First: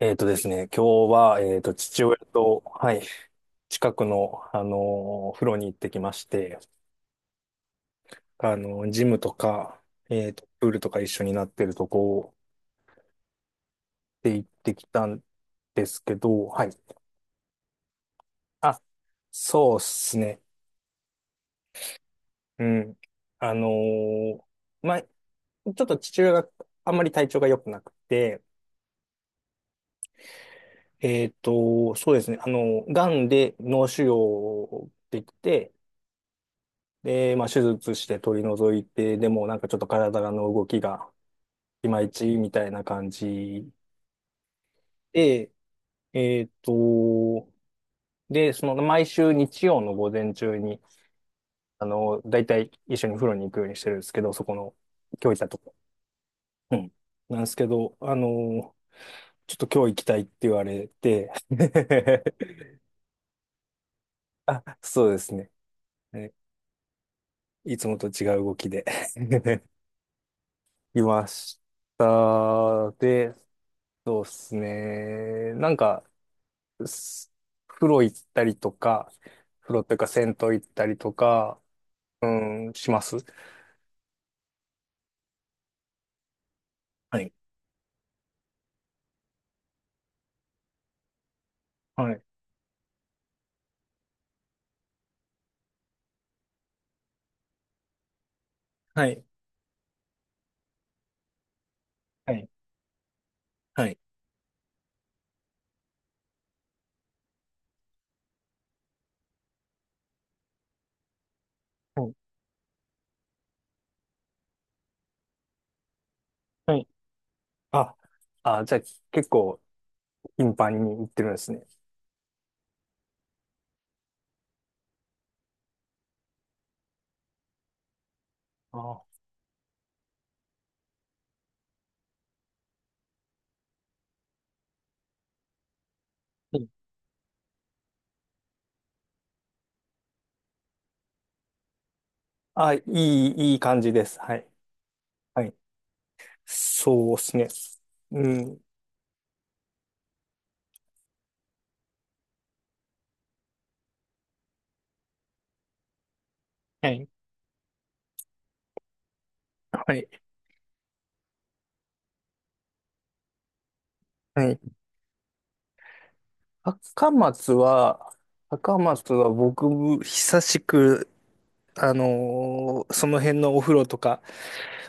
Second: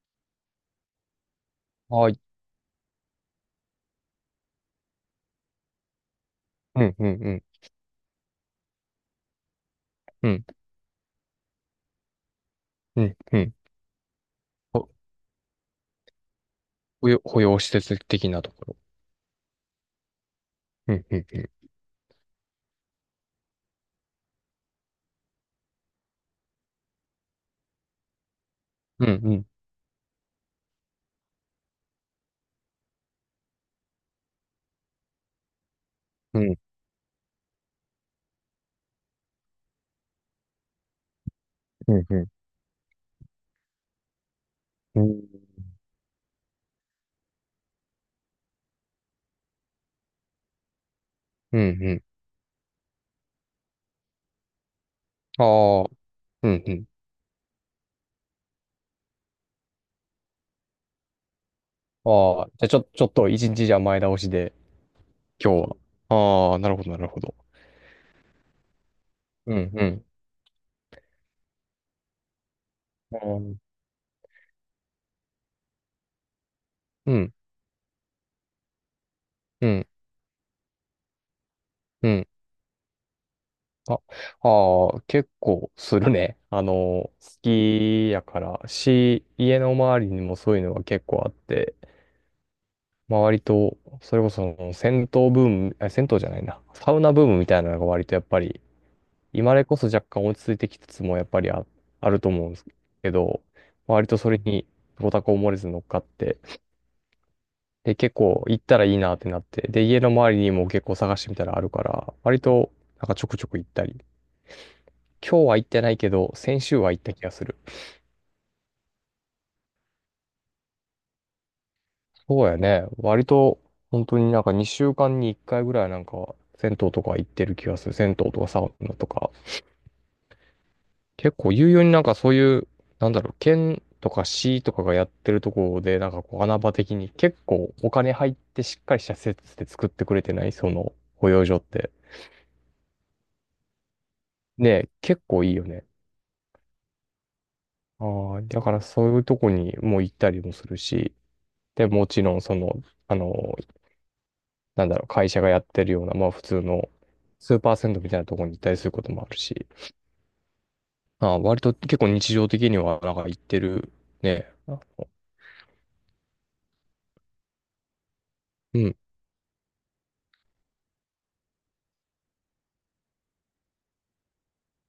えっとですね、今日は、父は親い。と、はい、近くの、風呂に行ってきまして、うん、うん、うん、ジムとか、うん、プールとか一緒になってるとこうん、うん。で行ってほきたんですけど、はい。保養、保養施設的なところ。あ、そうっすね。うん、うん、うん。あのーまあ、ちょっと父親があんまり体調が良くなくて、うん、そうですね、癌で脳腫瘍できて、うん、うん、で、まあ、手術して取り除いて、でもなんかちょっと体の動きがいうまん、いうちん、みたいな感じうん、で、えっと、で、その毎週日曜の午前中に、うん、うん。だいたい一緒に風呂に行くようにしてるんですけど、そこの、今日行ったとこ。ああ、うん、ううん。ん。なんですけど、ちょっと今日行きたいって言われて ああ、じゃ あちょっと一日じゃ前倒しで、あ、そうですね。今日ねは。ああ、なるほど、なるほど。いつもと違う動きで うん、うん、いました。あで、ー、そうですね。なんか、うすん、風呂行ったりとか、うん、風う呂っん。ていうか銭湯行ったりとか、うん。うん、します。あ、ああ、結構するね。好はい。きやから、家の周りにもそういうのが結構あって、はい。まあ割と、それこそ銭湯ブーム、あ銭湯じゃないな、サウナブームみたいなのが割とやっぱり、はい。今までこそ若干落ち着いてきつつもやっぱりあるとは思い。うんですけど、はい。割とそれにご多幸漏れず乗っかって、で、結構行ったらいいなってなって、で、家の周りにも結構探してみたらあるかはいら、割となんかちょくちょく行ったり、今日は行ってないけど、先は週いは行った気がする。あ、あ、じゃあ結構頻繁に行ってるんですね。そうやね、割と本当になんか2週間に1回ぐらいなんか、銭湯とか行ってる気がする。銭湯とかサウナあとあ、か。結構有用になんかそういう、なんだろう、県とか市とかがやってるところで、なんかこうい穴い、場的に結構お金入ってしっかりした施設で作ってくれてないその保養所って。あいい、いい感じです。はい。ねえ、結構はいいい。よね。そうですね。うああ、だん。からそういうとこにも行ったりもするし、で、もちろんその、あの、なんだろう、会社がやってるような、まあ普通のはい。スーパー銭湯みたいなところに行ったりすることもあるし、はい。ああ、割と結構日常的にはなんか行ってるね。はい。高松は、高うん、松は僕、久しく、その辺のお風呂とか、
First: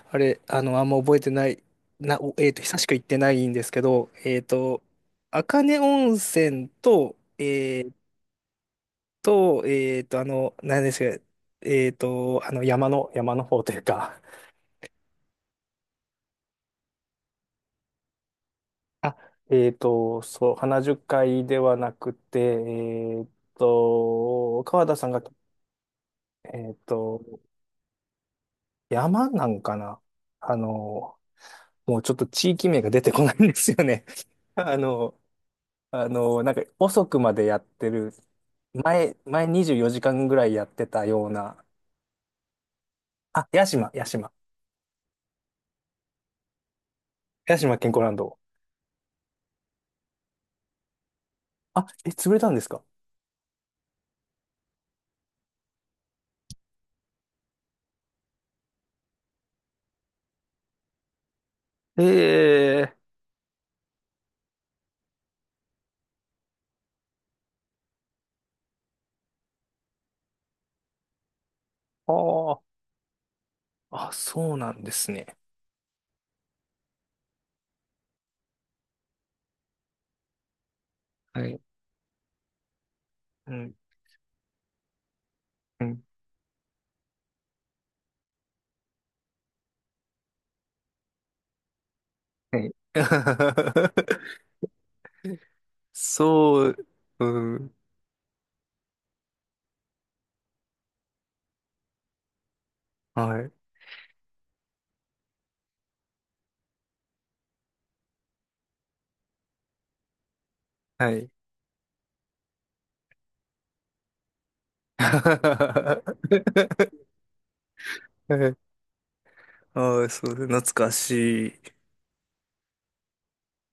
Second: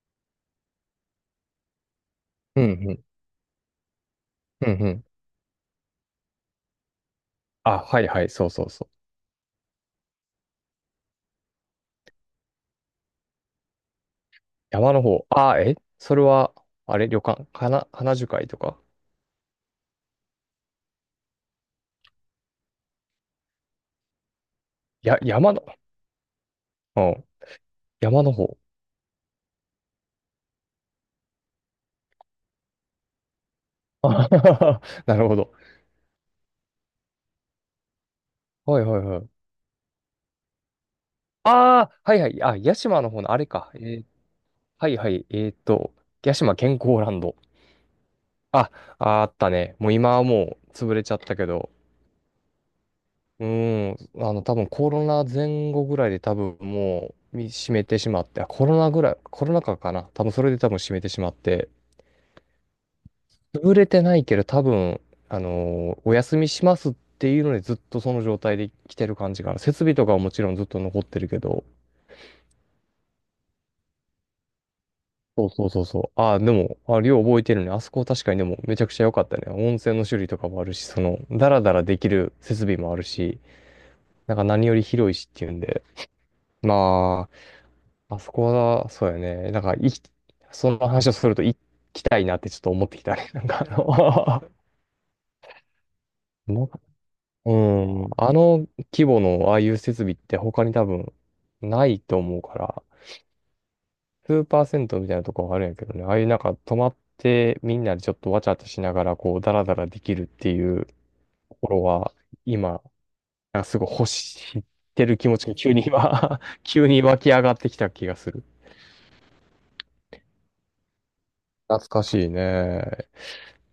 あれ、あの、あんま覚えてない、な、おえっと、うん、久しうく行ん、ってないんですけど、うん、うん。赤根温泉と、あ、はいはい、そうそうそう。何ですか、山の方というか、山の方。それは、あれ、旅館、花樹海とか。あ、そう、花樹海ではなくて、川田さんや、が、山の、えっうん、と、山の方。山なんかなあの、もうちょっと地域名が出てこないんですよ ね。あは あは、の、なるほど。なんか遅くまでやってる、はいはい前、はい。前24時間ぐらいやってたような、ああ、はいはい。あ、屋島の方の、あれあ、屋か。島、屋島。はいはい。屋島健康ランド。屋島健康ランド。あ、ああったね。もう今はもう潰れちゃったけど。あ、え、潰れたんですかうーん。多分コロナ前後ぐらいで多分もう閉めてしまって、あ、コロナぐらい、コロナ禍かな。多分それで多分閉めてしまって。ええ潰れてないけど、多分、お休みしますっていうのでずっとその状態で来てる感じかな。設備とかはもちろんずっと残ってるけど。ああー、あ、そうなんですね。そうそうそうそう。ああ、でも、あ、量覚えてるね。あそこ確かにでもめちゃくちゃ良かったね。温泉の種類とかもあるし、その、はダい。ラダラできる設備もあるし、うん、なんか何より広いしっていうんで。うん、まあ、あそこは、そうやね。なんか、その話をすると行きたいなってちはょっとい。思ってきたね。なんかそもう、ううん、ん、あの規模のああいう設備って他に多分ないと思うから、はい、スーパー銭湯みたいなとこはあるんやけどね、ああいうなんか泊まってみんなでちょっとわちゃわちゃしながらこうダラダラできるっていうはい。ところは今、なんかすごい欲してる気持ちが急に今 急に 湧き上がってきた気がする。ああ、そう、懐かしい。懐かしいね。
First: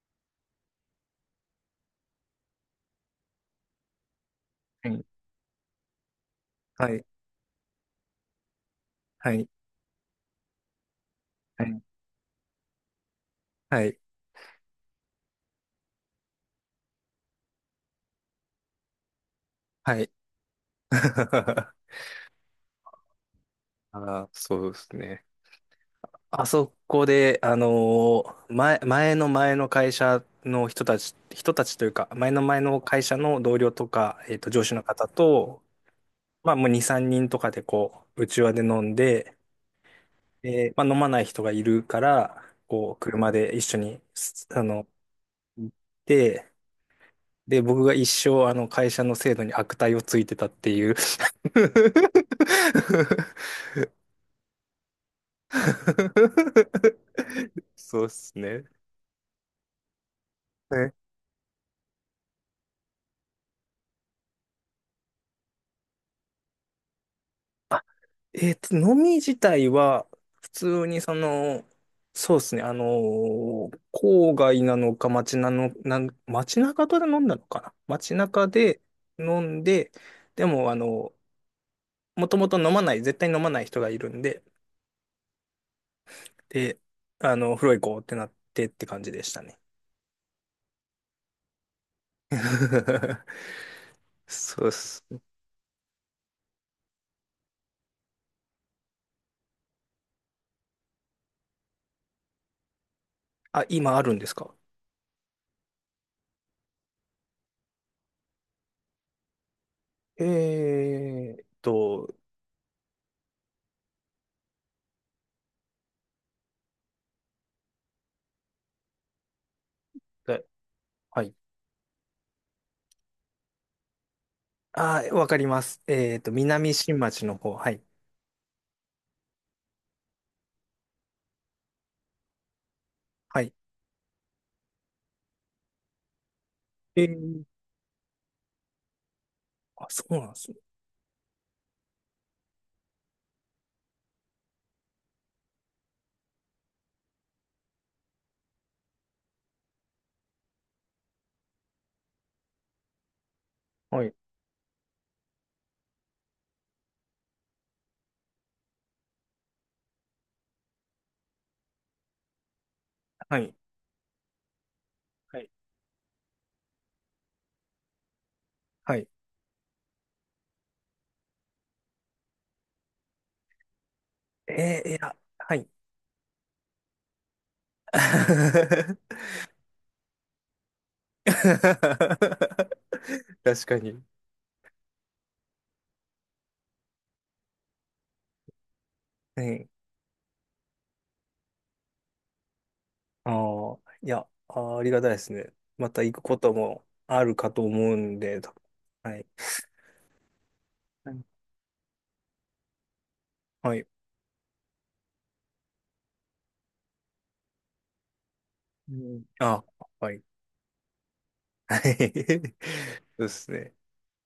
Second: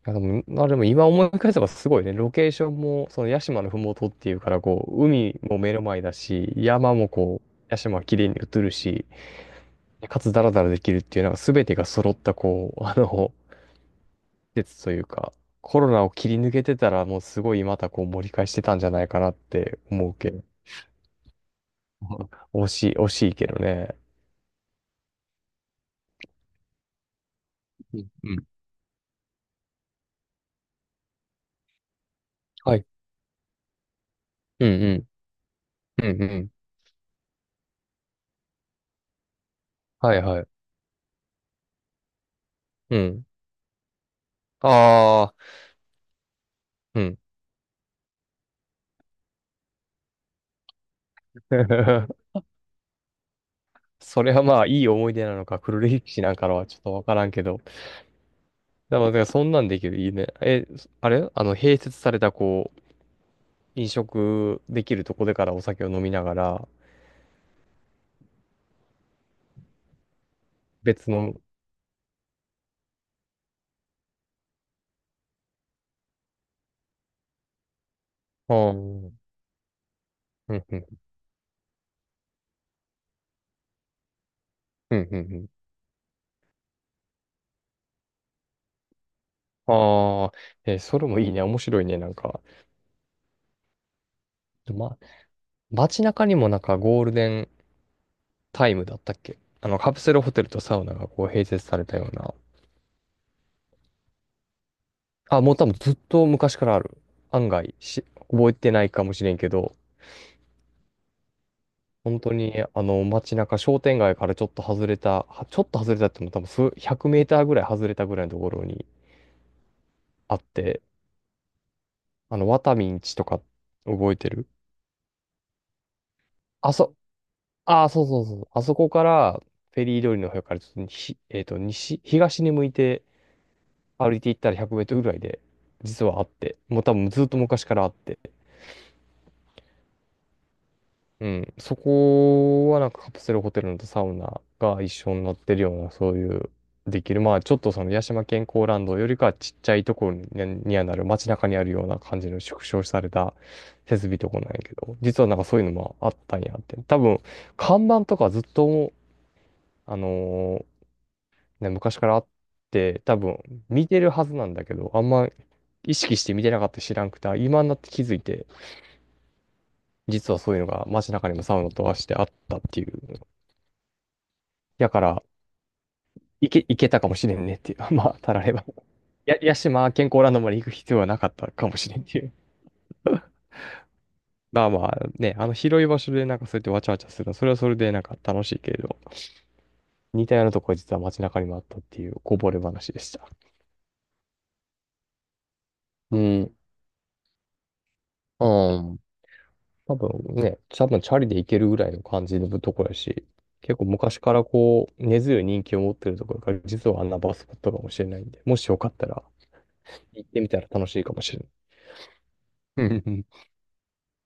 いやでも、まあでも今思い返せばすごいね。ロケーションも、その屋島のふもとっていうから、こはう、い、海も目の前だし、は山い、もこう、屋島は綺麗に映るし、はい、かつダラダラできるっていう、なんかは全てい、が揃った、こう、はい。季というか、コロナを切り抜けてたら、もうすごいまたこう盛り返してたんじゃないかなっては思い うけど。惜しい、惜しいけどね。あーそうですね。あそこで、うんうん。前の前の会社の人たち、人たちというか、前の前はのい。会社の同僚とか、上う司のんう方ん。と、うんうん。まあもう2、3人とかでこう、内わで飲んで、はいはい。で、まあ飲まない人がいるから、こうう、ん。車で一緒に、すあの、ああ、行って、うん。で、僕が一生、会社の制度に悪態をついてたっていう それはまあ、いい思い出なのか、黒歴史なんかのはちょっとわからんけど。そうですね。でも、だからそんなんできる、いいね。あれ併設された、こう、飲食できるとこでからお酒を飲みながら、飲み自体は、普通に別の。そうですね、郊外なのか街なの、街中で飲んだのかな街中ああ、うでん、飲んで、でうん、も、うん、もともと飲まない、絶対飲まない人がいるんで、うん、うん。で、風呂行こうってなってって感じでしたね。ああ、それもいいね。面白いね。なんか、そうっま、す。街中にもなんかゴールデンタイムだったっけカプセルホテルとサウナがこう併設されたような。あ、今あるんですかあ、もう多分ずっと昔からある。案外覚えてないかもしれんけど、えーっと、本当に、街中、商店街からちょっと外れた、ちょっと外れたっても多分数、100メーターぐらい外れたぐらいのところにあっえて、はい。ワタミンチとか覚えてる。あー、わかります。あ南そ、新町の方。はい。ああ、そうそうそう。あそこから、フェリー通りの方からちょっと西、西、東に向いてはい歩いていったら100メートルぐらいで、実はあって、もう多え分ずっとー、昔からあって、あ、そうなんですね。うん。そこはなんかカプセルホテルのとサウナが一緒になってるような、そういう、できる。まあ、ちょっとその八島健康ランドよりかはちっちゃいところにはなる、街中にあるような感じの縮小された設はい。備とこなんやけど、実はなんかそういうのもあったんやって。多分、看板とかずっと、あのーね、昔からあって、多は分い。見てるはずなんだけど、あんまはい。意識して見てなかった知らんくて、今になって気づいて、はい。実はそういうのが街中にもサウナとはしてあったっていう。やいかや、ら、はい。いけたかもしれんねっていう。まあ、たられば。や、屋島健康ランドまで行く必要はなかったかもしれんっていう。確かに。まあまあね、あの広い場所でなんかそうやってわちゃわちゃするの、それはそれでなんか楽しいけれど、はい。似たようなとこは実は街中にもあったっていうこぼれ話でした。ああ、いや、あー、ありがたいですね。また行うくことん。もあるかと思うんで、う多分ん。はい。多分ね、多分チャリで行けるぐらいの感じのところやし、は結構い。昔からこう、根強い人気を持ってるところから、実はあんなバスポットかもしれないんで、もしよかっうたらん、あ、はい。行ってみたら楽しいかもしれない。はい。うそうんですね。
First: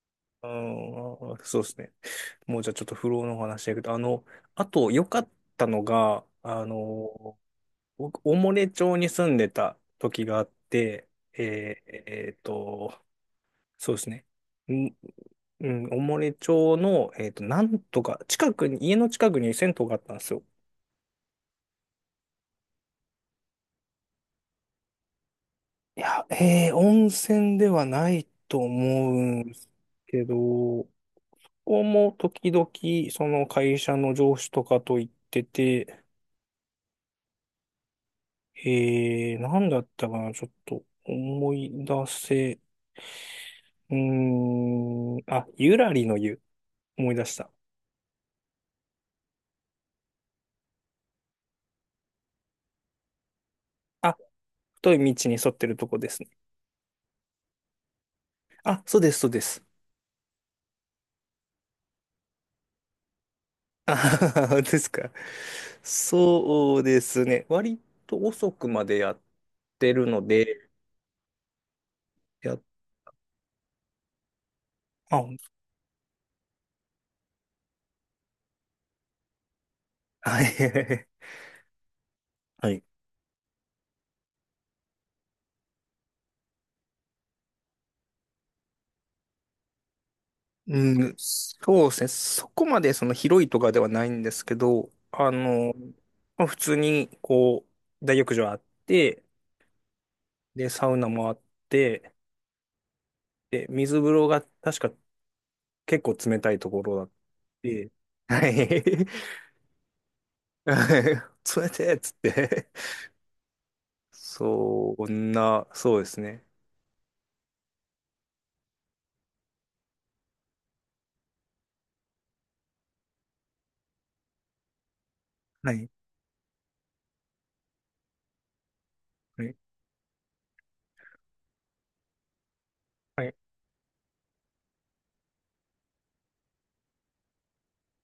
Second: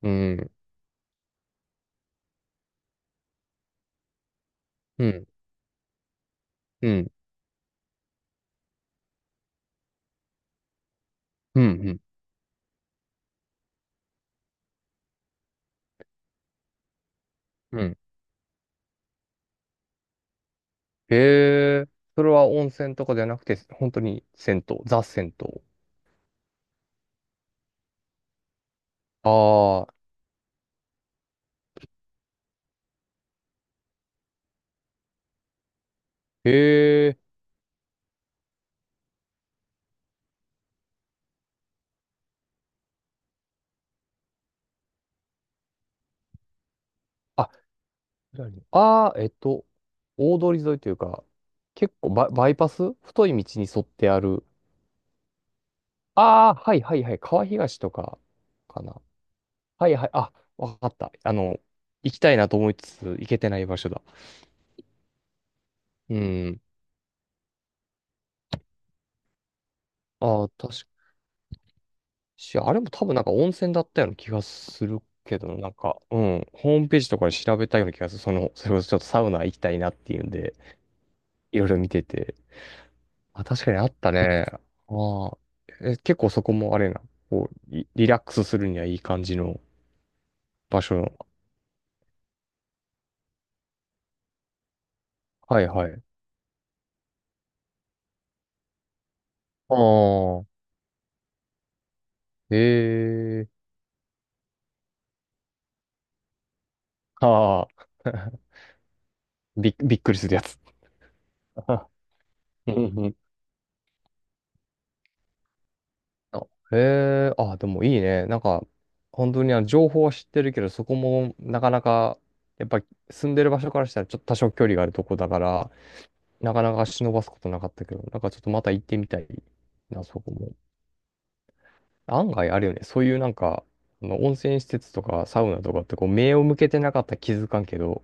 うん、うあん、ー、そうですね。もうじゃあちょっと不老のお話だけど、あと良うかん、ったのが、うん、僕、おもれ町に住んでた時があって、えうん、うーん。えーと、そうですね。んうん、おもれ町の、なんうん。とか、近くに、家の近くに銭湯があったんですよ。へえ、それは温泉とかじゃなくて、本当に銭湯、ザ銭湯。いや、温泉ではないと思うんですああ、けど、ここも時々、その会社の上司とかと行ってて、へえ、なんだったかな、ちょっと思い出せ、うーん、あ、ゆらりの湯、思い出した。あ、ああ、大通り沿いというか、結構バイパス太い道に沿ってあある。太い道に沿ってるとこですね。ああ、はいはいはい。川東とかあ、かそうな。です、そうです。はいはい。あ、わかった。行きたいなと思いつつ、行けてない場所あだ。ははは ですか。うん。そうですね。割と遅くまでやってるのああ、で、確かや、あれも多分なんか温泉だったような気がするあ、はけど、い。なんか、うん。ホームページとかで調べたような気がする。その、それこそちょっとサウナ行きたいなっていうんで、いろいろ見てて。はい。あ、確かにあったね。ああ。結構そこもあれな。こう、リラックスするにはいい感じの場所。うん、そうですね。そこまで広いとかではないんですけど、はいはい。まあ、普通にこう、大浴場あって、ああ。で、サウナもあって、ええ、で、水風呂が確か結構冷たいところだっああ。て、はい。びっくりするやつ。冷て えっつってうんうん。そんな、そうですね。あ、へえ、あ、でもいいね。なんか、本当にあの情報は知ってるけど、そこもなかなか、やっぱり住んでる場所からしたらちょっと多少距離があるとこだから、はい。なかなか忍ばすことなかったけど、なんかちょっとまた行ってみたいはい。な、そこも。案外あるよね。そういうはない。んか、あの温泉施設とかサウナとかってこう目を向けてなかったら気づかんけど、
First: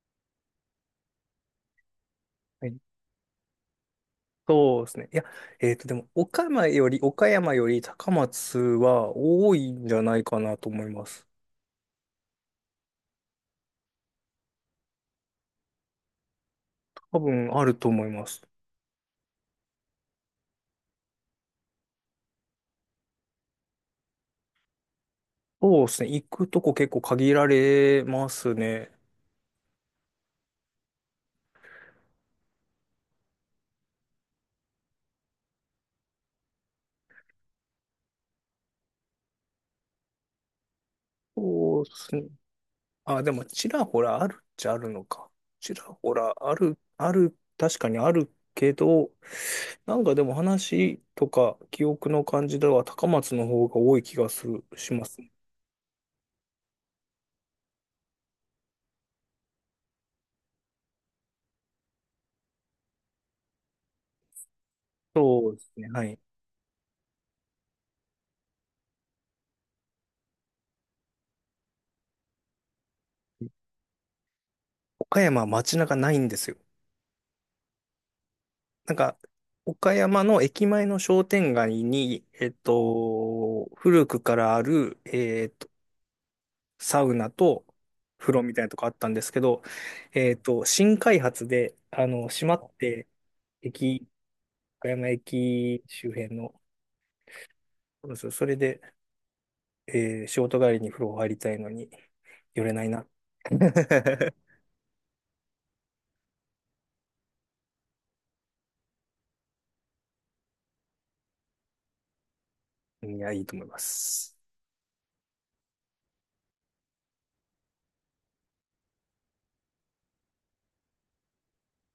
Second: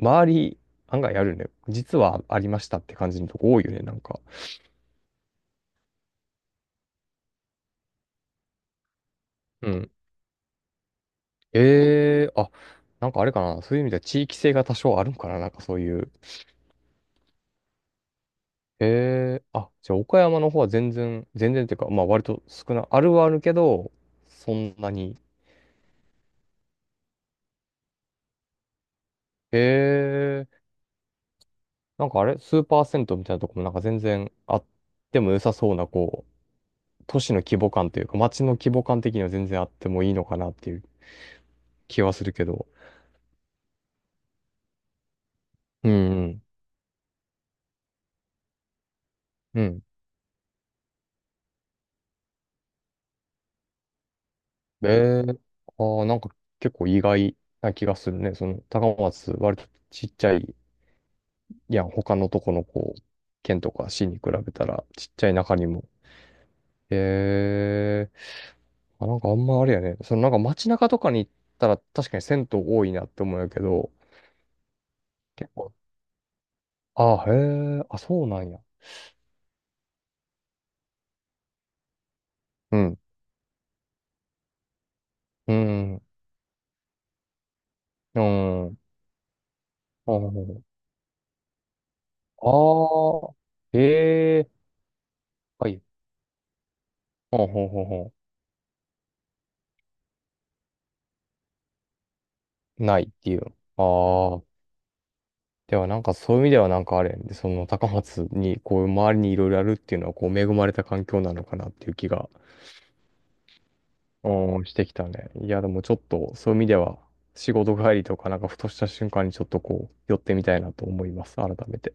周り案外あるよね。実はありまはしいたって感じのとこ多いよね、なんか。そうですね。いや、でも、岡山より高松は多ういんん。じゃないかなと思います。ええ、あ、なんかあれかな。そういう意味では地域性が多少あるんかな。なんかそういう。多分あると思います。ええ、あ、じゃあ岡山の方は全然、全然っていうか、まあ割とあるはあるけど、そんなに。そうですね。行くとこ結構限られますね。ええ、なんかあれ、スーパー銭湯みたいなとこもなんか全然あっても良さそうな、こう、都市の規模感というか、街の規模感的には全然あってもいいのかなっていうそうで気はすすね。るけど。あ、でも、ちらほらあるっちゃあるのか。ちらうほん、うらん。ある、ある、確かにあるけど、うん。なんかでも話とか記憶の感じでは高松の方が多い気がする、えしますえ、ねああー、なんか結構意外な気がするね。その、高松、割とちっちゃい。いや、他のとこのこう、県とか市に比べたらちっちゃいそう中でにすも。ね。はい。へえ。あ、なんかあんまあれやね。そのなんか街中とかに行ったら確かに銭湯多いなって思うんやけど、岡山は結構。街中ないんですよ。あ、へえ。あ、そうなんや。なんか、岡山の駅前の商店街に、うん。古くからある、うん。サウナとう風呂みたいん。なうとん。こあったんですけど、新開発で、閉まって、ああ。駅、へえ。岡山はい。駅周辺の、ほんほんほんそうほですそれで、仕事帰りに風呂入りたいのに、寄れなん。いないな。っていう。ああ。ではなんかそういう意味ではなんかあれやね。その高松にこう周りにいろいろあるっていうのはこう恵まれた環境なのかなっていう気が。いや、いいと思います。うん、してきたね。いや、でもちょっと、そういう意味では、仕事帰りとか、なんかふとした瞬間にちょっとこう、寄ってみたいなと思います。改めて。